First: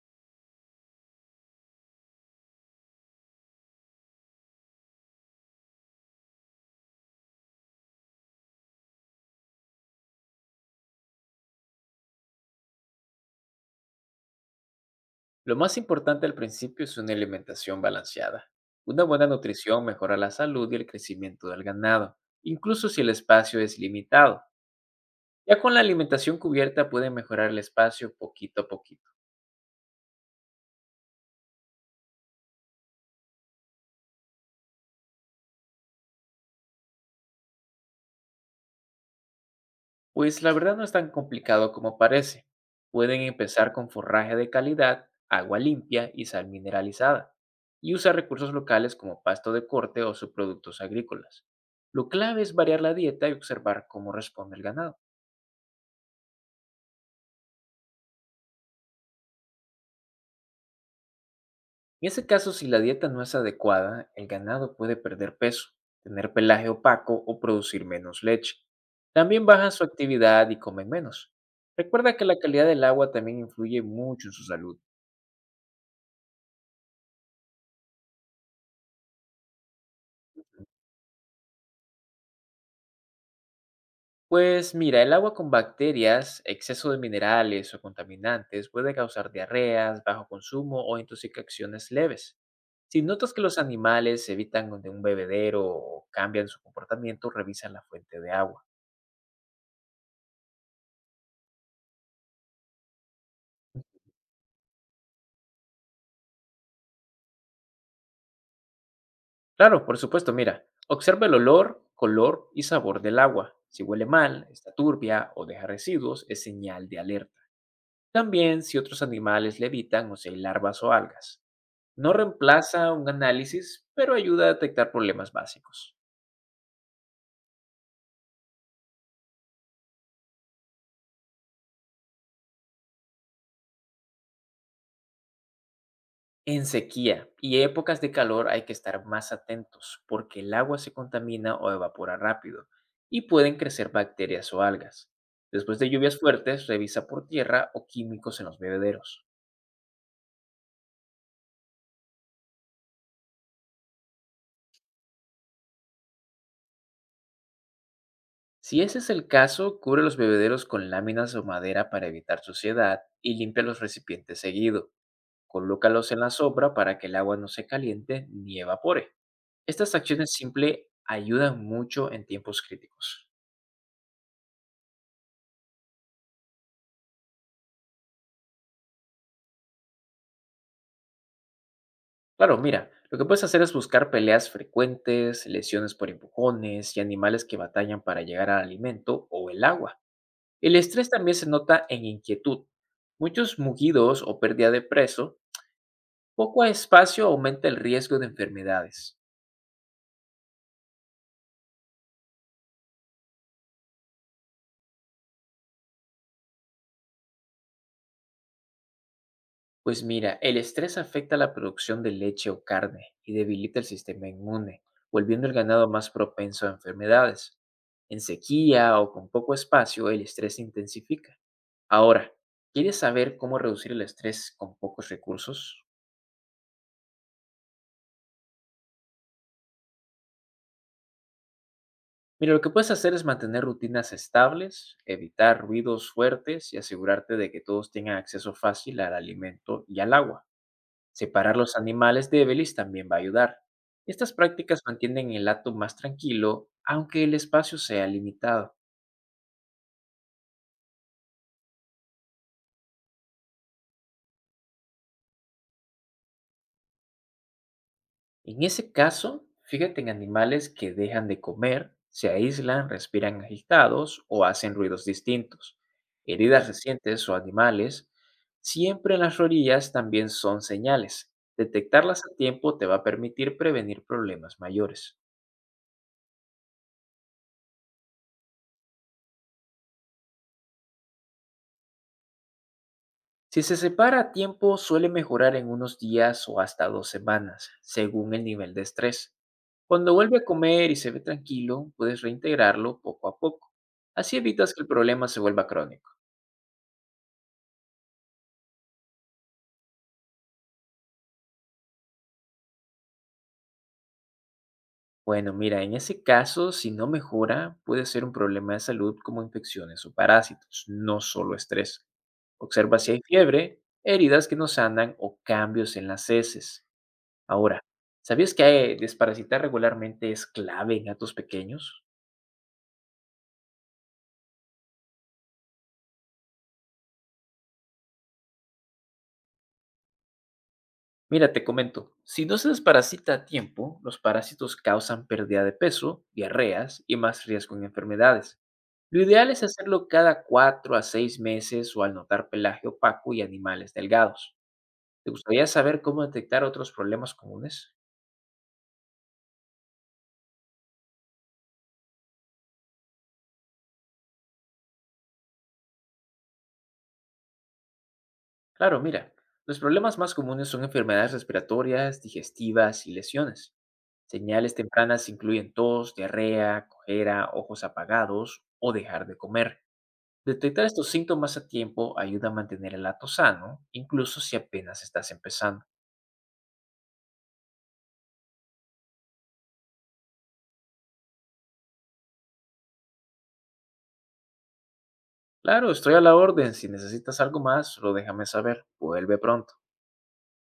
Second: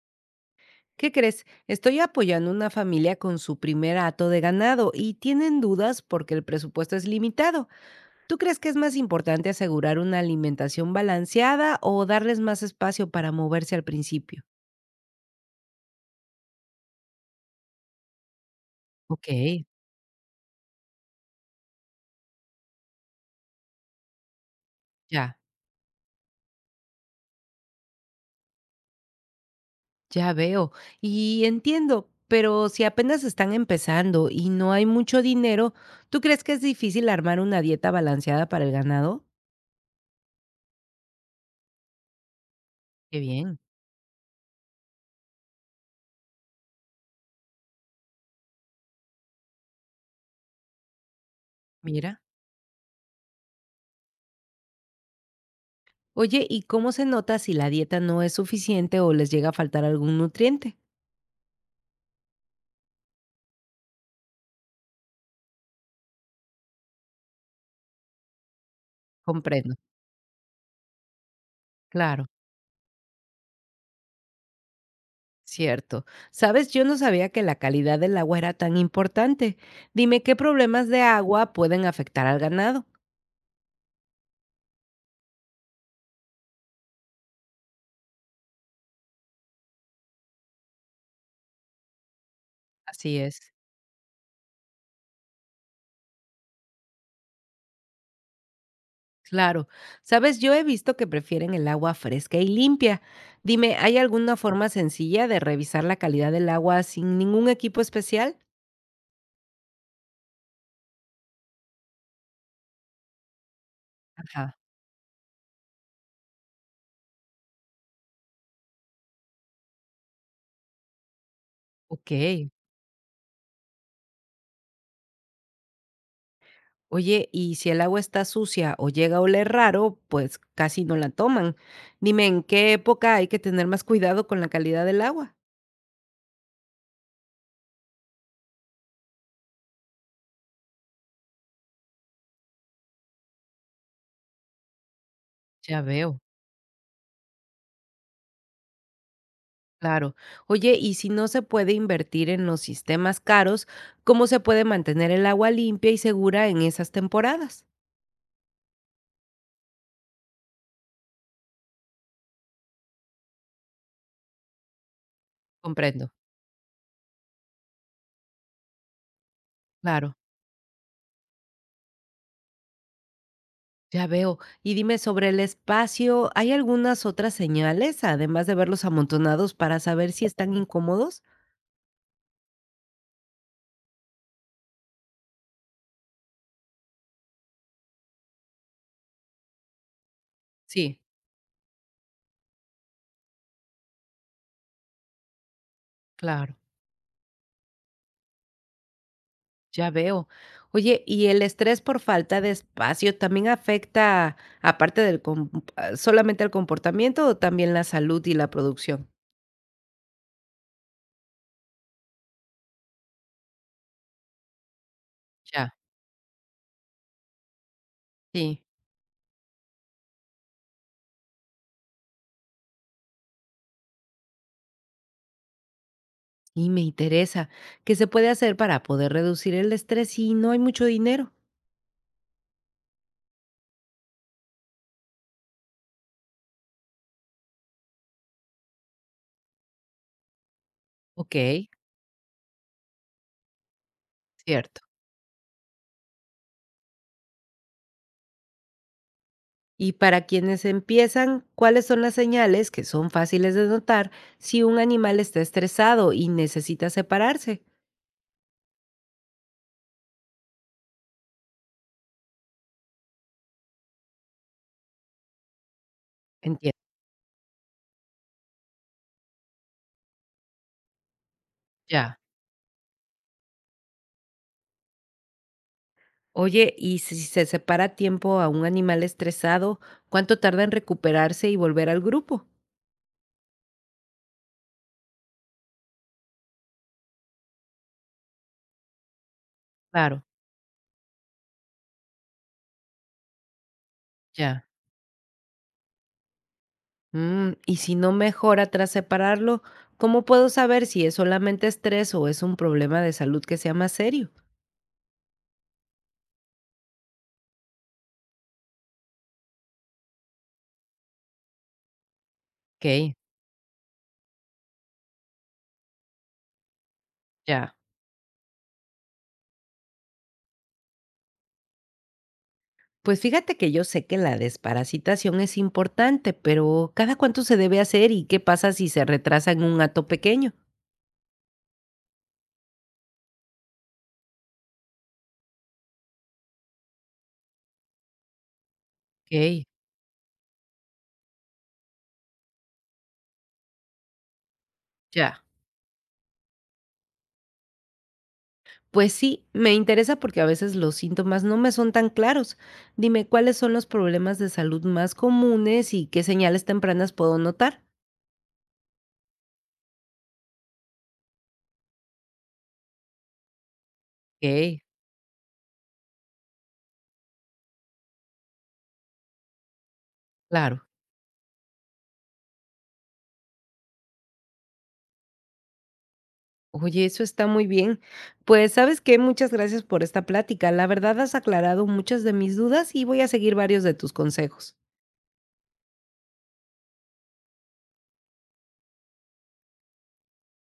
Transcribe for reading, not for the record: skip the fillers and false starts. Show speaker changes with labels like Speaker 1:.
Speaker 1: ¿Qué crees? Estoy apoyando una familia con su primer hato de ganado y tienen dudas porque el presupuesto es limitado. ¿Tú crees que es más importante asegurar una alimentación balanceada o darles más espacio para moverse al principio?
Speaker 2: Lo más importante al principio es una alimentación balanceada. Una
Speaker 1: Ok,
Speaker 2: buena nutrición mejora la salud y el crecimiento del ganado, incluso si el espacio es limitado.
Speaker 1: ya,
Speaker 2: Ya con la alimentación cubierta puede mejorar el espacio poquito a poquito.
Speaker 1: ya veo. Y entiendo, pero si apenas están empezando y no hay mucho dinero, ¿tú crees que es difícil armar una dieta balanceada para el ganado?
Speaker 2: Pues la verdad no es tan complicado como parece.
Speaker 1: Qué
Speaker 2: Pueden
Speaker 1: bien,
Speaker 2: empezar con forraje de calidad, agua limpia y sal mineralizada, y usar recursos locales como pasto de corte o subproductos agrícolas. Lo
Speaker 1: mira.
Speaker 2: clave es variar la dieta y observar cómo responde el ganado.
Speaker 1: Oye, ¿y cómo se nota si la dieta no es suficiente o les llega a faltar algún nutriente?
Speaker 2: En ese caso, si la dieta no es adecuada, el ganado puede perder peso, tener pelaje opaco o producir menos leche. También bajan
Speaker 1: Comprendo,
Speaker 2: su actividad y comen menos. Recuerda que
Speaker 1: claro,
Speaker 2: la calidad del agua también influye mucho en su salud.
Speaker 1: cierto. Sabes, yo no sabía que la calidad del agua era tan importante. Dime qué problemas de agua pueden afectar al ganado.
Speaker 2: Pues mira, el agua con bacterias, exceso de minerales o contaminantes puede causar diarreas, bajo consumo o intoxicaciones leves. Si
Speaker 1: Así
Speaker 2: notas
Speaker 1: es,
Speaker 2: que los animales evitan de un bebedero o cambian su comportamiento, revisa la fuente de agua.
Speaker 1: claro. Sabes, yo he visto que prefieren el agua fresca y limpia. Dime, ¿hay alguna forma sencilla de revisar la calidad del agua sin ningún equipo especial?
Speaker 2: Claro, por supuesto, mira, observa el olor, color y sabor del agua. Si huele mal,
Speaker 1: Ajá,
Speaker 2: está turbia o deja residuos, es señal de alerta. También si otros animales levitan o si hay larvas o algas. No
Speaker 1: ok.
Speaker 2: reemplaza un análisis, pero ayuda a detectar problemas básicos.
Speaker 1: Oye, y si el agua está sucia o llega a oler raro, pues casi no la toman. Dime, ¿en qué época hay que tener más cuidado con la calidad del agua?
Speaker 2: En sequía y épocas de calor hay que estar más atentos porque el agua se contamina o evapora rápido y pueden crecer bacterias o algas. Después
Speaker 1: Ya
Speaker 2: de
Speaker 1: veo.
Speaker 2: lluvias fuertes, revisa por tierra o químicos en los bebederos.
Speaker 1: Claro. Oye, y si no se puede invertir en los sistemas caros, ¿cómo se puede mantener el agua limpia y segura en esas temporadas?
Speaker 2: Si ese es el caso, cubre los bebederos con láminas o madera para evitar suciedad y limpia los recipientes seguido. Colócalos
Speaker 1: Comprendo.
Speaker 2: en la sombra para que el agua no se caliente ni evapore. Estas
Speaker 1: Claro.
Speaker 2: acciones simples ayudan mucho en tiempos críticos.
Speaker 1: Ya veo. Y dime sobre el espacio, ¿hay algunas otras señales, además de verlos amontonados, para saber si están incómodos?
Speaker 2: Claro, mira, lo que puedes hacer es buscar peleas frecuentes, lesiones por empujones y animales que batallan para llegar al alimento o el agua. El
Speaker 1: Sí,
Speaker 2: estrés también se nota en inquietud, muchos mugidos o pérdida de peso.
Speaker 1: claro.
Speaker 2: Poco espacio aumenta el riesgo de enfermedades.
Speaker 1: Ya veo. Oye, ¿y el estrés por falta de espacio también afecta, aparte del solamente el comportamiento o también la salud y la producción?
Speaker 2: Pues mira, el estrés afecta la producción de leche o carne y debilita el sistema inmune, volviendo el
Speaker 1: Ya,
Speaker 2: ganado más propenso a enfermedades. En
Speaker 1: sí.
Speaker 2: sequía o con poco espacio, el estrés se intensifica. Ahora, ¿quieres saber cómo reducir el estrés con pocos recursos?
Speaker 1: Y me interesa, ¿qué se puede hacer para poder reducir el estrés si no hay mucho dinero?
Speaker 2: Mira, lo que puedes hacer es mantener rutinas estables, evitar ruidos fuertes y asegurarte de que todos tengan acceso fácil al alimento y al agua.
Speaker 1: Ok,
Speaker 2: Separar los animales débiles también va a ayudar. Estas
Speaker 1: cierto.
Speaker 2: prácticas mantienen el hato más tranquilo, aunque el espacio sea limitado.
Speaker 1: Y para quienes empiezan, ¿cuáles son las señales que son fáciles de notar si un animal está estresado y necesita separarse?
Speaker 2: En ese caso, fíjate en animales que dejan de comer, se aíslan, respiran agitados o hacen ruidos distintos. Heridas
Speaker 1: Entiendo.
Speaker 2: recientes o animales, siempre en las orillas también son señales.
Speaker 1: Ya.
Speaker 2: Detectarlas a tiempo te va a permitir prevenir problemas mayores.
Speaker 1: Oye, y si se separa a tiempo a un animal estresado, ¿cuánto tarda en recuperarse y volver al grupo?
Speaker 2: Si se separa a tiempo, suele mejorar en unos días o hasta 2 semanas, según el nivel de estrés. Cuando
Speaker 1: Claro,
Speaker 2: vuelve a comer y se ve tranquilo, puedes reintegrarlo poco a poco. Así
Speaker 1: ya.
Speaker 2: evitas que el problema se vuelva crónico.
Speaker 1: Mm, y si no mejora tras separarlo, ¿cómo puedo saber si es solamente estrés o es un problema de salud que sea más serio?
Speaker 2: Bueno, mira, en ese caso, si no mejora, puede ser un problema de salud como infecciones o parásitos, no solo estrés. Observa
Speaker 1: Ok,
Speaker 2: si hay fiebre, heridas que no sanan o cambios en las heces.
Speaker 1: ya.
Speaker 2: Ahora, ¿sabías que desparasitar regularmente es clave en gatos pequeños?
Speaker 1: Pues fíjate que yo sé que la desparasitación es importante, pero ¿cada cuánto se debe hacer y qué pasa si se retrasa en un gato pequeño?
Speaker 2: Mira, te comento, si no se desparasita a tiempo, los parásitos causan pérdida de peso, diarreas y más riesgo en enfermedades. Lo ideal es
Speaker 1: Ok,
Speaker 2: hacerlo cada 4 a 6 meses o al notar pelaje opaco y animales delgados. ¿Te
Speaker 1: ya.
Speaker 2: gustaría saber cómo detectar otros problemas comunes?
Speaker 1: Pues sí, me interesa porque a veces los síntomas no me son tan claros. Dime, ¿cuáles son los problemas de salud más comunes y qué señales tempranas puedo notar?
Speaker 2: Claro, mira, los problemas más comunes son enfermedades respiratorias, digestivas y lesiones. Señales
Speaker 1: Ok,
Speaker 2: tempranas incluyen tos, diarrea, cojera, ojos apagados o dejar de comer.
Speaker 1: claro.
Speaker 2: Detectar estos síntomas a tiempo ayuda a mantener el lato sano, incluso si apenas estás empezando.
Speaker 1: Oye, eso está muy bien. Pues sabes qué, muchas gracias por esta plática. La verdad has aclarado muchas de mis dudas y voy a seguir varios de tus consejos.
Speaker 2: Claro, estoy a la orden. Si necesitas algo más, lo déjame saber. Vuelve pronto.